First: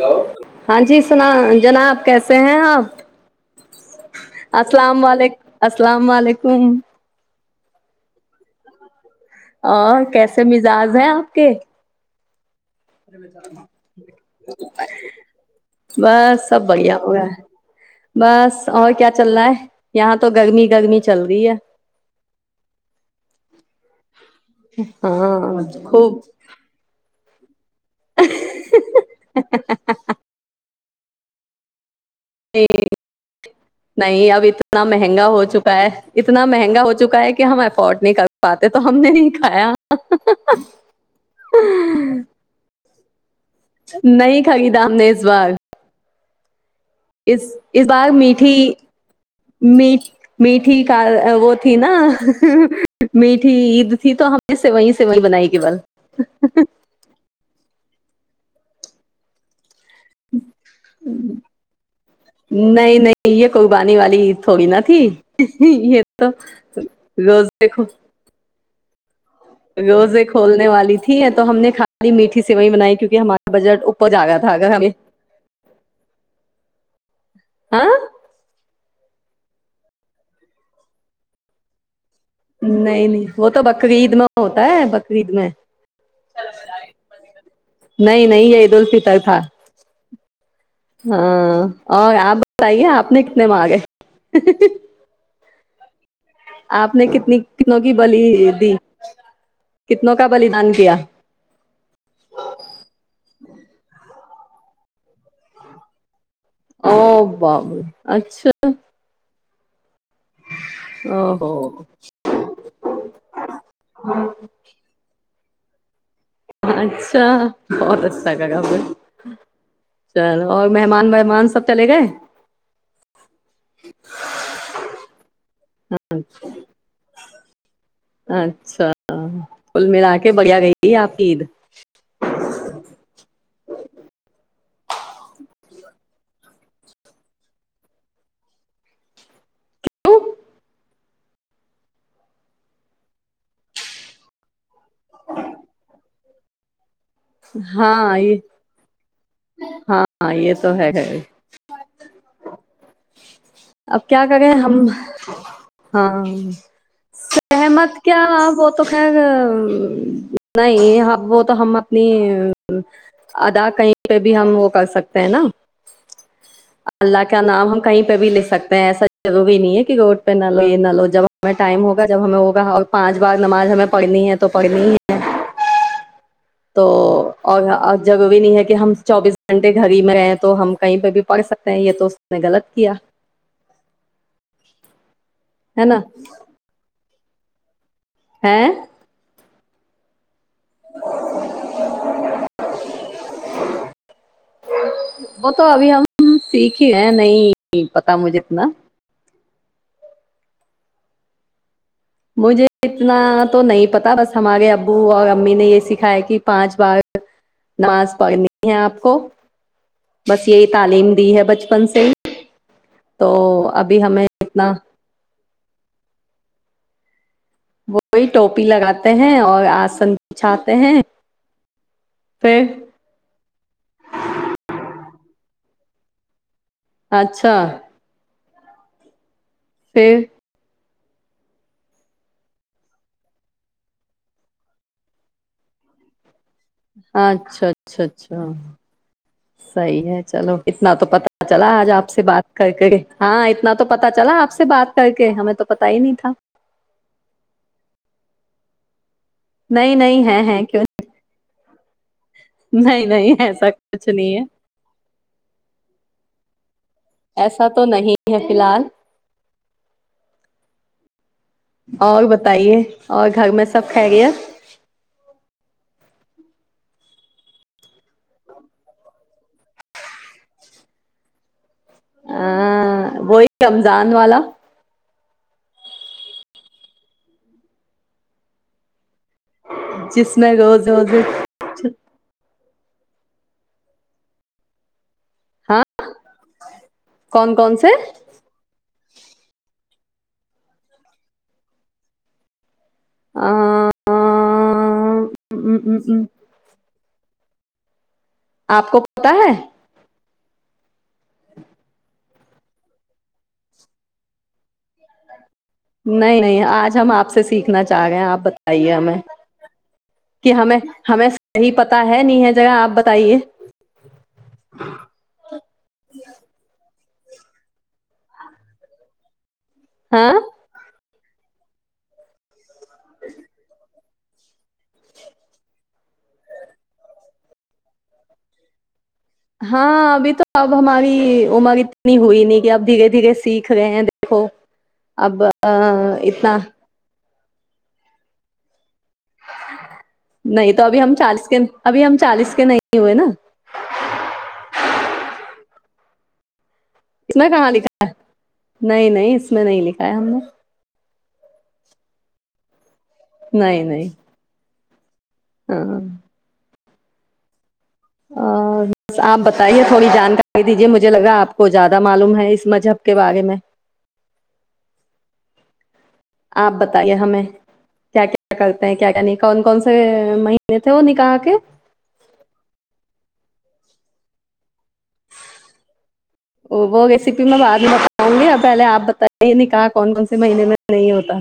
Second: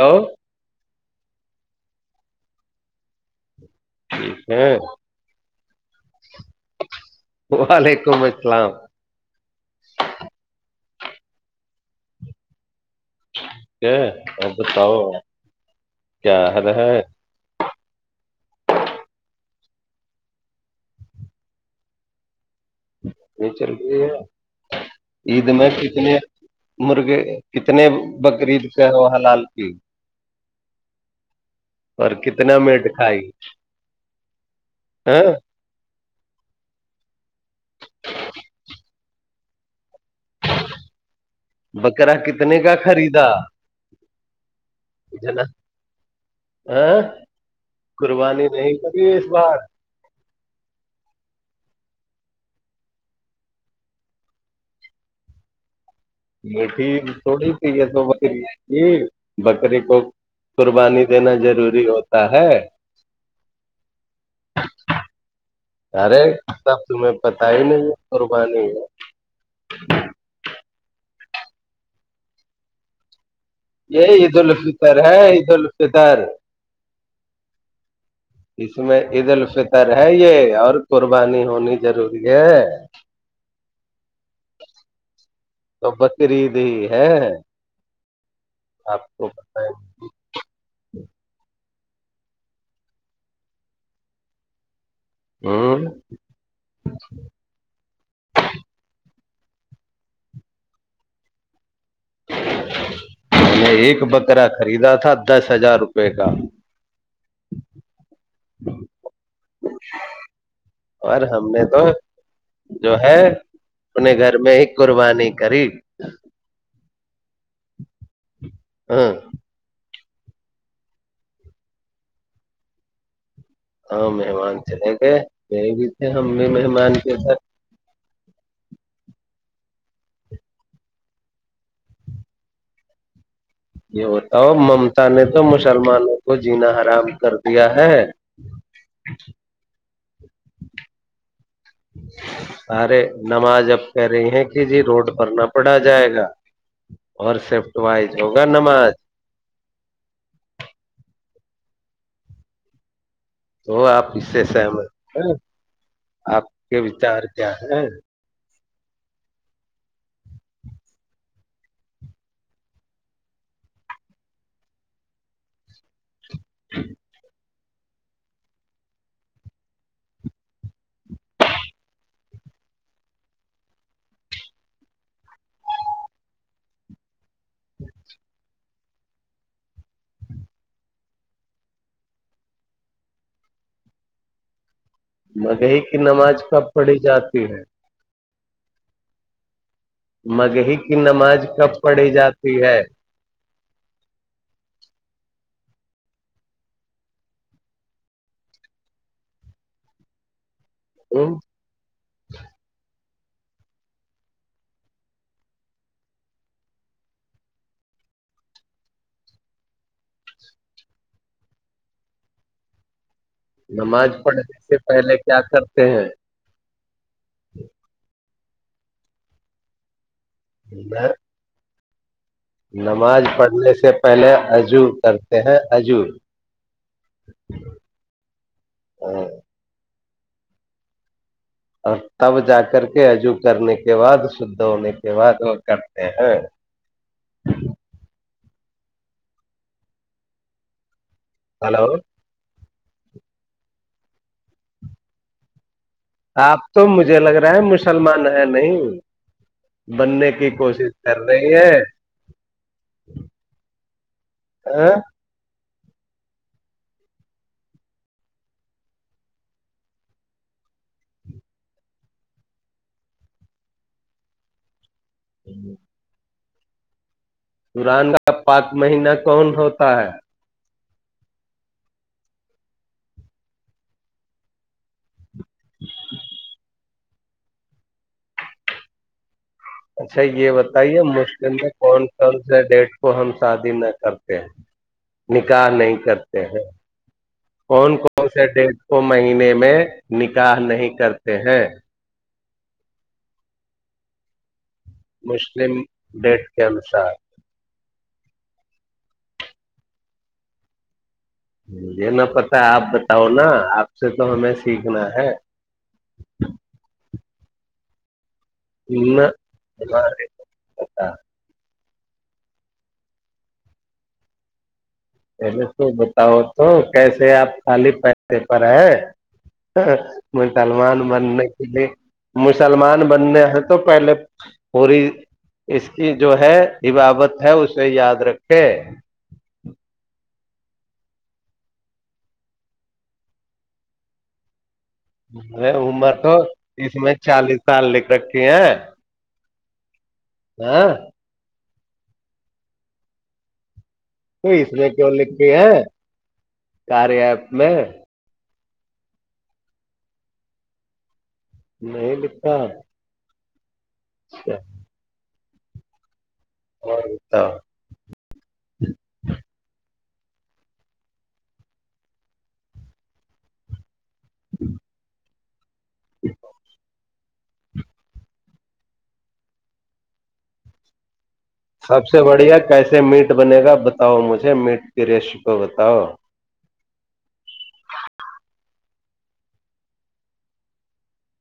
hello ہاں جی سنا [unintelligible] جناب کیسے ہیں آپ [unintelligible] ہاں السلام علیک السلام علیکم [unintelligible] وعلیکم السلام آ کیسے م ا جاز ہیں آپ کے [unintelligible] کیا اور بتاؤ کیا بس سب حال ہے بڑھیا ہوگا بس [unintelligible] اور کیا چل رہا ہے یہاں تو گرمی گرمی چل رہی ہے نچل گ عید ہاں میں کتنے خوب مرغے [unintelligible] کتنے بقریید سے ہو ہ لال کی [unintelligible] اور کتنا نہیں میٹ کھائی نہیں اب اتنا ہاں مہنگا ہو چکا ہے [unintelligible] اتنا مہنگا ہو چکا ہے کہ ہم افورڈ نہیں کر پاتے تو ہم نے نہیں کھایا بکرا کتنے کا خرید [unintelligible] د [unintelligible] نہیں خریدا ہم نے اس بار ہاں اس اس بار قربانی میٹھی نہیں کری اس بار می میٹھی ک وہ تھی نا میٹھی عید تھی تو ہمیں سے وہیں سے وہیں بنائی گی بول [unintelligible] میٹھی تھوڑی ت [unintelligible] یہ ب [unintelligible] کو قربانی دینا ضروری ہوتا ہے نہیں نہیں یہ قربانی والی عید تھوڑی نا تھی یہ ارے تو سب تمہیں پتا ہی روزے نہیں ہے قربانی ہے [unintelligible] ہے تو ہم نے خالی میٹھی سے وہ بنائی کیکہ ہمارے [unintelligible] یہ عید الفطر ہے عید الفطر ہاں میں عید الفطر ہے یہ اور قربانی ہونی ضروری [unintelligible] نہیں نہیں وہ [unintelligible] تو بک گئیید میں [unintelligible] ہوتا ہے بقرید میں تو بقرعید ہی ہے نہیں نہیں یہ عید آپ الفطر کو تھا ہاں [unintelligible] اور آپ بتائیے آپ نے کتنے مانگے ہوں آپ نے کتنی کتوں کی بلی دی کتنوں کا بلیدان کیا میں ایک بکرا خریدا تھا دس ہزار روپے کا او باب اچھا ہ [inaudible] اور او ہم نے ہو تو جو ہے اپنے گھر میں ہی قربانی کررییب اچھا ف کا گب ہاں چل اور مہمان ومان سب چلے گئے ہاں ممان چ کہ گئے بھی تھے ہم بھی مہمان کے سھر اچھا کل ملا کے بڑھیا گئی آپ عید یہ ہوتا ہو ممتا نے تو مسلمانوں کو جینا حرام کر دیا ہے کیوں ارے نماز اب کہہ رہی ہیں کہ جی روڈ پر نہ پڑا جائے گا اور سفٹ وائز ہاں یہ ہوگا نماز ہاں یہ تو ہے ہے تو اب آپ کیا اس سے کریں ہم سہمت ہیں ہاں آپ کے وچار کیا ہے سہمت کیا تو خیر نہیں اب وہ تو ہم اپنی ادا کہیں پہ بھی ہم وہ کر سکتے ہیں نا اللہ کا نام ہم کہیں پہ بھی لکھ سکتے ہیں ایسا ضوری نہیں ہے کہ روڈ پہ نہ لو یہ نہ لو جب ہمیں ٹائم ہوگا جب ہمیں ہوگا پانچ بار نماز ہمیں پڑھنی ہے تو پڑھنی ہی ہے تو اور جگ بھی نہیں ہے کہ ہم چوبیس گھنٹے گھر ہی میں رہئے تو ہم کہیں پہ بھی پڑ سکتے ہیں یہ تو اس نے غلط کیا مگہی ہے نا کی نماز کب پڑی جاتی ہے ہے مگہی کی نماز کب پڑھی جاتی ہے وہ تو ابھی ہم سیکھے ہیں نہیں پتا مجھے اتنا ا [inaudible] مجھے اتنا تو نہیں پتا بس ہمارے ابو اور امی نے یہ سکھایا کہ پانچ بار نماز پڑھنی ہے آپ کو بس یہی تعلیم دی ہے بچپن سے ہی تو ابھی نماز ہمیں پڑھنے اتنا سے پہلے کیا کرتے ہیں وہی ٹوپی لگاتے ہیں اور آسن بھاتے ہیں پھر نماز پڑھنے سے پہلے عجو کر ت اجور اچھا ا سے اور تب جا کر کے عجو کرنے کے بعد شدھ ہونے کے بعد وہ کرتے ہیں صحی ہے چلو کتنا تو پتا چلا ہلو آج آپ سے بات کر کے ہاں اتنا تو پتا چلا آپ سے بات کر کے ہمیں تو پتا ہی نہیں تھا آپ تو مجھے لگ رہا ہے مسلمان ہیں نہیں نہیں نہیں بننے ہے کی ہیں کیوں کوشش کر رہی ہے نہیں نہیں نہیں ایسا کچھ نہیں ہے ا ایسا تو نہیں ہے فی الحال اور بتائیے اور گھر میں سب کھا گیا ہی قران کا پاک مہینہ کون ہوتا ہے ا وہی رمضان والا [inaudible] اچھا جس یہ میں روز بتائیے روز مشکل میں کون کون سے ڈیٹ کو ہم شادی نہ کرتے ہیں نکح ہاں نہیں کرتے ہیں کون کون سے ڈ مہینے میں نکاح نہیں کرتے ہیں آ مسلم ڈیٹ کے انسار آپ کو پتا ہے یہ نہ پتا ہے آپ بتاؤ نا آپ سے تو ہش نہیں نہیں آج ہم آپ سے سیکھنا چاہ رہے ہیں آپ ب ے ہمیں نہ ہمارے کہ ہمیں پتا ہمیں صحی پتا پتا ہے نہیں ہے جگہ آپ بتائیے پے س بتاؤو تو کیسے آپ خالی پیسے پر ہے ہاں م تلوان بننے کے لیے مجھے مسلمان بننے ہیں تو پہلے پوری اس کی جو ہے حبابت ہے اسے یاد رکھے ہاں ابھی تو اب ہماری عمر اتنی ہوئی نہیں کہ اب دھیرے دھیر سیکھ گئے ہیں دیکھو اب عمر تو اتنا اس میں چالیس سال لکھ رکھے ہیں [unintelligible] نہیں تو ہاں ابھی ہم چالیس کے ابھی ہم چالیس کے نہیں ہوئے نا تو اس میں کیوں لکھ کے ہیں کار اس ایپ کہاں میں لکھا نہیں نہیں اس میں نہیں لکھایا ہم نے نہیں لکھتا نہیں نہیں اچھا ہ ہ [unintelligible] ا بس آپ بتائیے تھوڑی جانکاری دیجیے مجھے لگا آپ کو زیادہ معلوم ہے اس مذہب کے بارے میں آپ بتائیے ہمیں کیا کیا کرتے ہیں کیا کیا نہیں کون کون سے مہینے تھے وہ نکاح کے سب سے بڑھیا کیسے میٹ بنے گا بتاؤ مجھے میٹ کی ریسیپی بتاؤ وہ ریسیپی میں بعد میں بکاؤں گی پہلے آپ بت نے کہا کون کون سے مہینے میں نہیں ہوتا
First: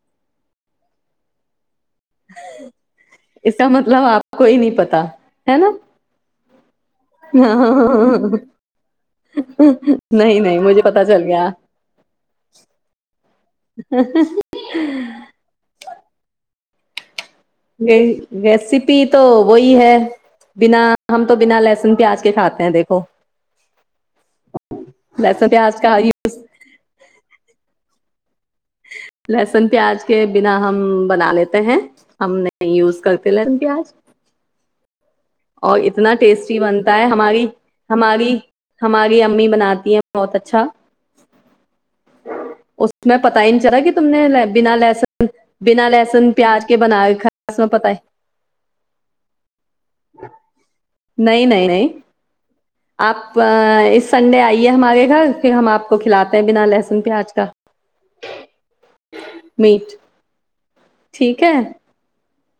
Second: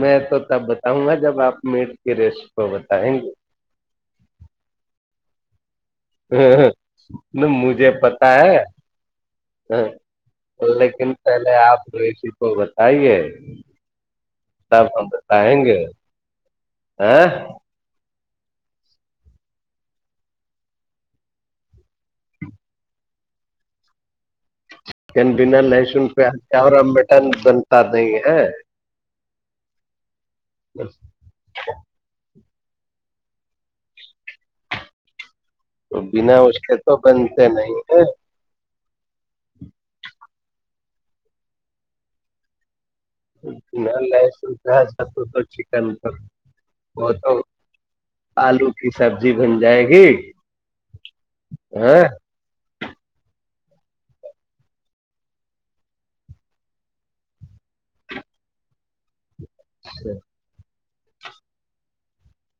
میں تو تب بتاؤں گا جب آپ م اس کا مطلب آپ کوئی نہیں پتا ہے نا [unintelligible] مجھے پتا ہے نہیں نہیں مجھے پتا لیکن چل گیا پہلے آپ توسی کو بتائیے تب ہم بتائیں گے ا [unintelligible] ریسیپی تو وہی ہے بنا ہم تو بنا لہسن پیاز کے کھاتے ہیں دیکھو ن لہسن بنا پیاز کا لسن پہ آ کے اور مٹن بنتا نہیں ہے ہاں [unintelligible] لہسن پیاز کے بنا ہم بنا لیتے ہیں ہم نہیں نہیں یوز کرتے ل پیاز اور اتنا بنا ٹیسٹی اس کے بنتا تو ہے ہماری بنتے نہیں ہے ہماری ہماری امی بناتی ہیں بہت اچھا اس میں پتا ہی نہیں چلا کہ تم ل نے س بنا رہ س لہسن تو چکن بنا پر لہسن پیاز کے بنا وہ کے تو کھایا اس میں پتا ہے آلو کی سبزی بن جائے گی نہیں نہیں نہیں ہاں آپ اس سنڈے آئیے ہمارے گھر پھر ہم آپ کو کھلاتے ہیں بنا لہسن پیاز کا میٹ ٹھیک ہے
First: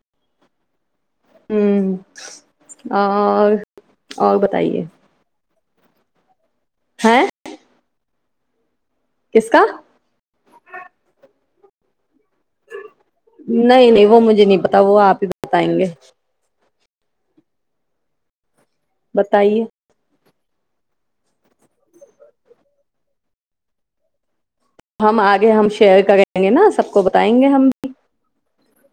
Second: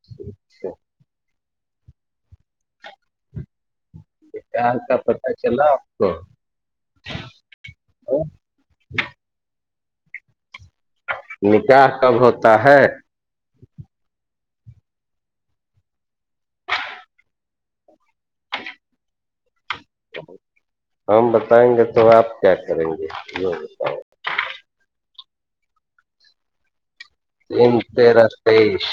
اچھا [unintelligible] [unintelligible] اور بتائیے [unintelligible] [unintelligible] [unintelligible] [unintelligible] نکاح کب ہوتا ہے نہیں نہیں وہ مجھے نہیں پتا ت وہ آپ ہی بتائیں گے بتائیے ہم بتائیں گے تو آپ کیا کریں گے یہ بتاؤ ہم آگے ہم شیئر کریں گے نا سب کو بتائیں گے ہم تین تیرہ تیئیس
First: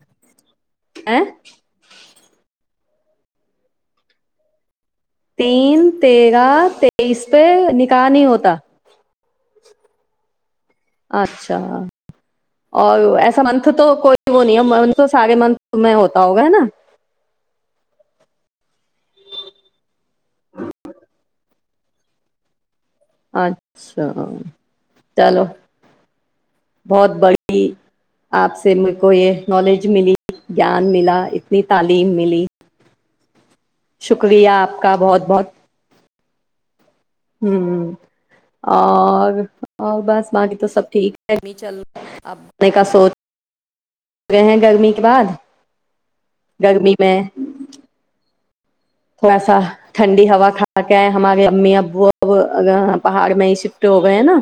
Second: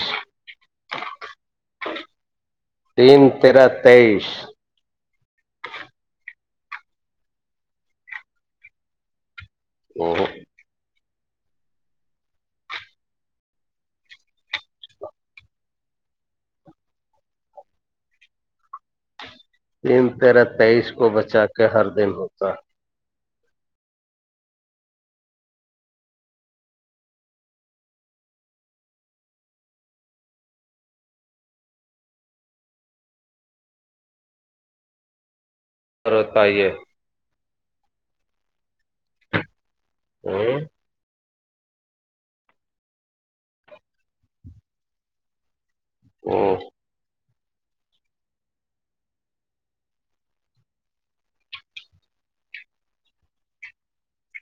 [unintelligible] تین تیرہ تیئس تین تیرہ تئیس پہ نکاح نہیں ہوتا [unintelligible] اچھا اور ایسا منتھ تو کوئی وہ نہیں ہے منت سارے منتھ میں ہوتا ہوگا ہے نا کہ ہر دن ہوتا ہے اچھا چلو بہت بڑی آپ سے میر کو یہ نالج ملی گیان ملا اتنی تعلیم ملی شکریہ آپ کا بہت بہت اور ہوتا ہی ہے [unintelligible] اور اور بس باقی ہ تو سب ٹھیک [unintelligible] رہے ہیں گرمی کے بعد گرمی میں تھوڑا سا ٹھنڈی ہوا کھا کےئے ہمارے امی ابو اب پہاڑ میں ہی شفٹ ہو گئے نا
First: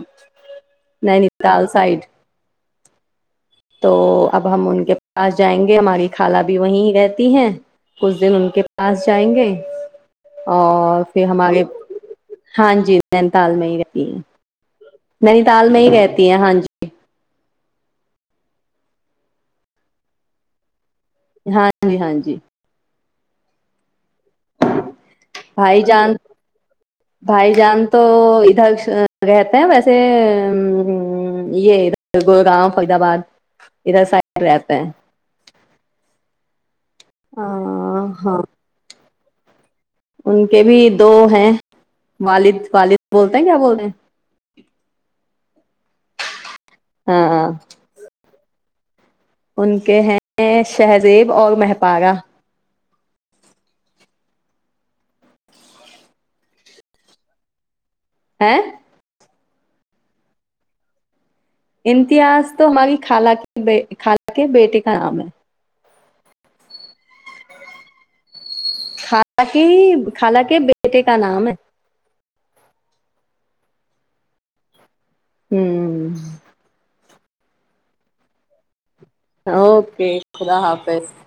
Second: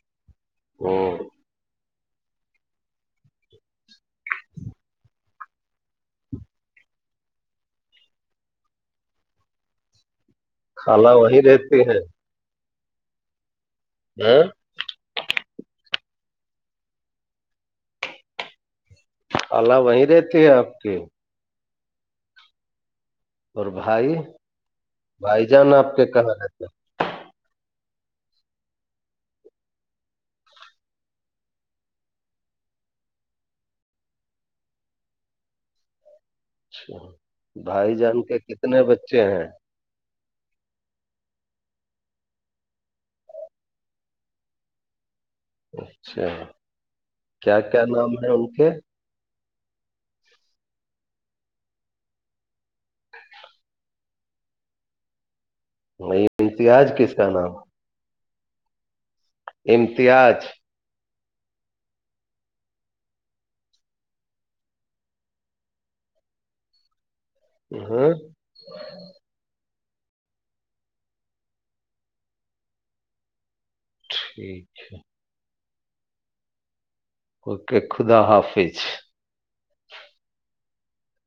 ہ نہیں نہیں تال سائڈ تو اب ہم ان کے پاس جائیں گے ہماری خالہ بھی وہیں رہتی ہیں ک دن ان کے پاس جائیں گے اور خالہ پھر وہیں ہمارے رہتی ہے ہاں جی دینتال میں ہی رہتی ہیں [unintelligible] نینی تال میں ہی رہتی ہیں ہاں جی اللہ وہیں رہتے ہے آپ کے ہاں جی ہاں جی اور بھائی بھائی جان آپ کے کہاں رہتے بھائی جان تو ادھر رہتے ہیں ویسے ا یہ اھر گڑگاں فرید آباد ادھر سائڈ رہتے ہیں اناودیبل ہاں [unintelligible] ان کے بھی دو ہیں والد والد بولتے ہیں کیا بولتے ہیں [unintelligible] ہاں کیا کیا نام ہے ان ک ان کے ہیں شہزیب اور مہپارا نہیں امتیاج کس کا نام ہیں امتیاز امتیاز تو ہماری خالہ کے خالہ کے بیٹے کا نام ہے ہاں خال کے خال کے بیٹے کا نام ہے [unintelligible] [unintelligible] ہوں اوکے خدا حافظ اوکے خدا حافظ [unintelligible]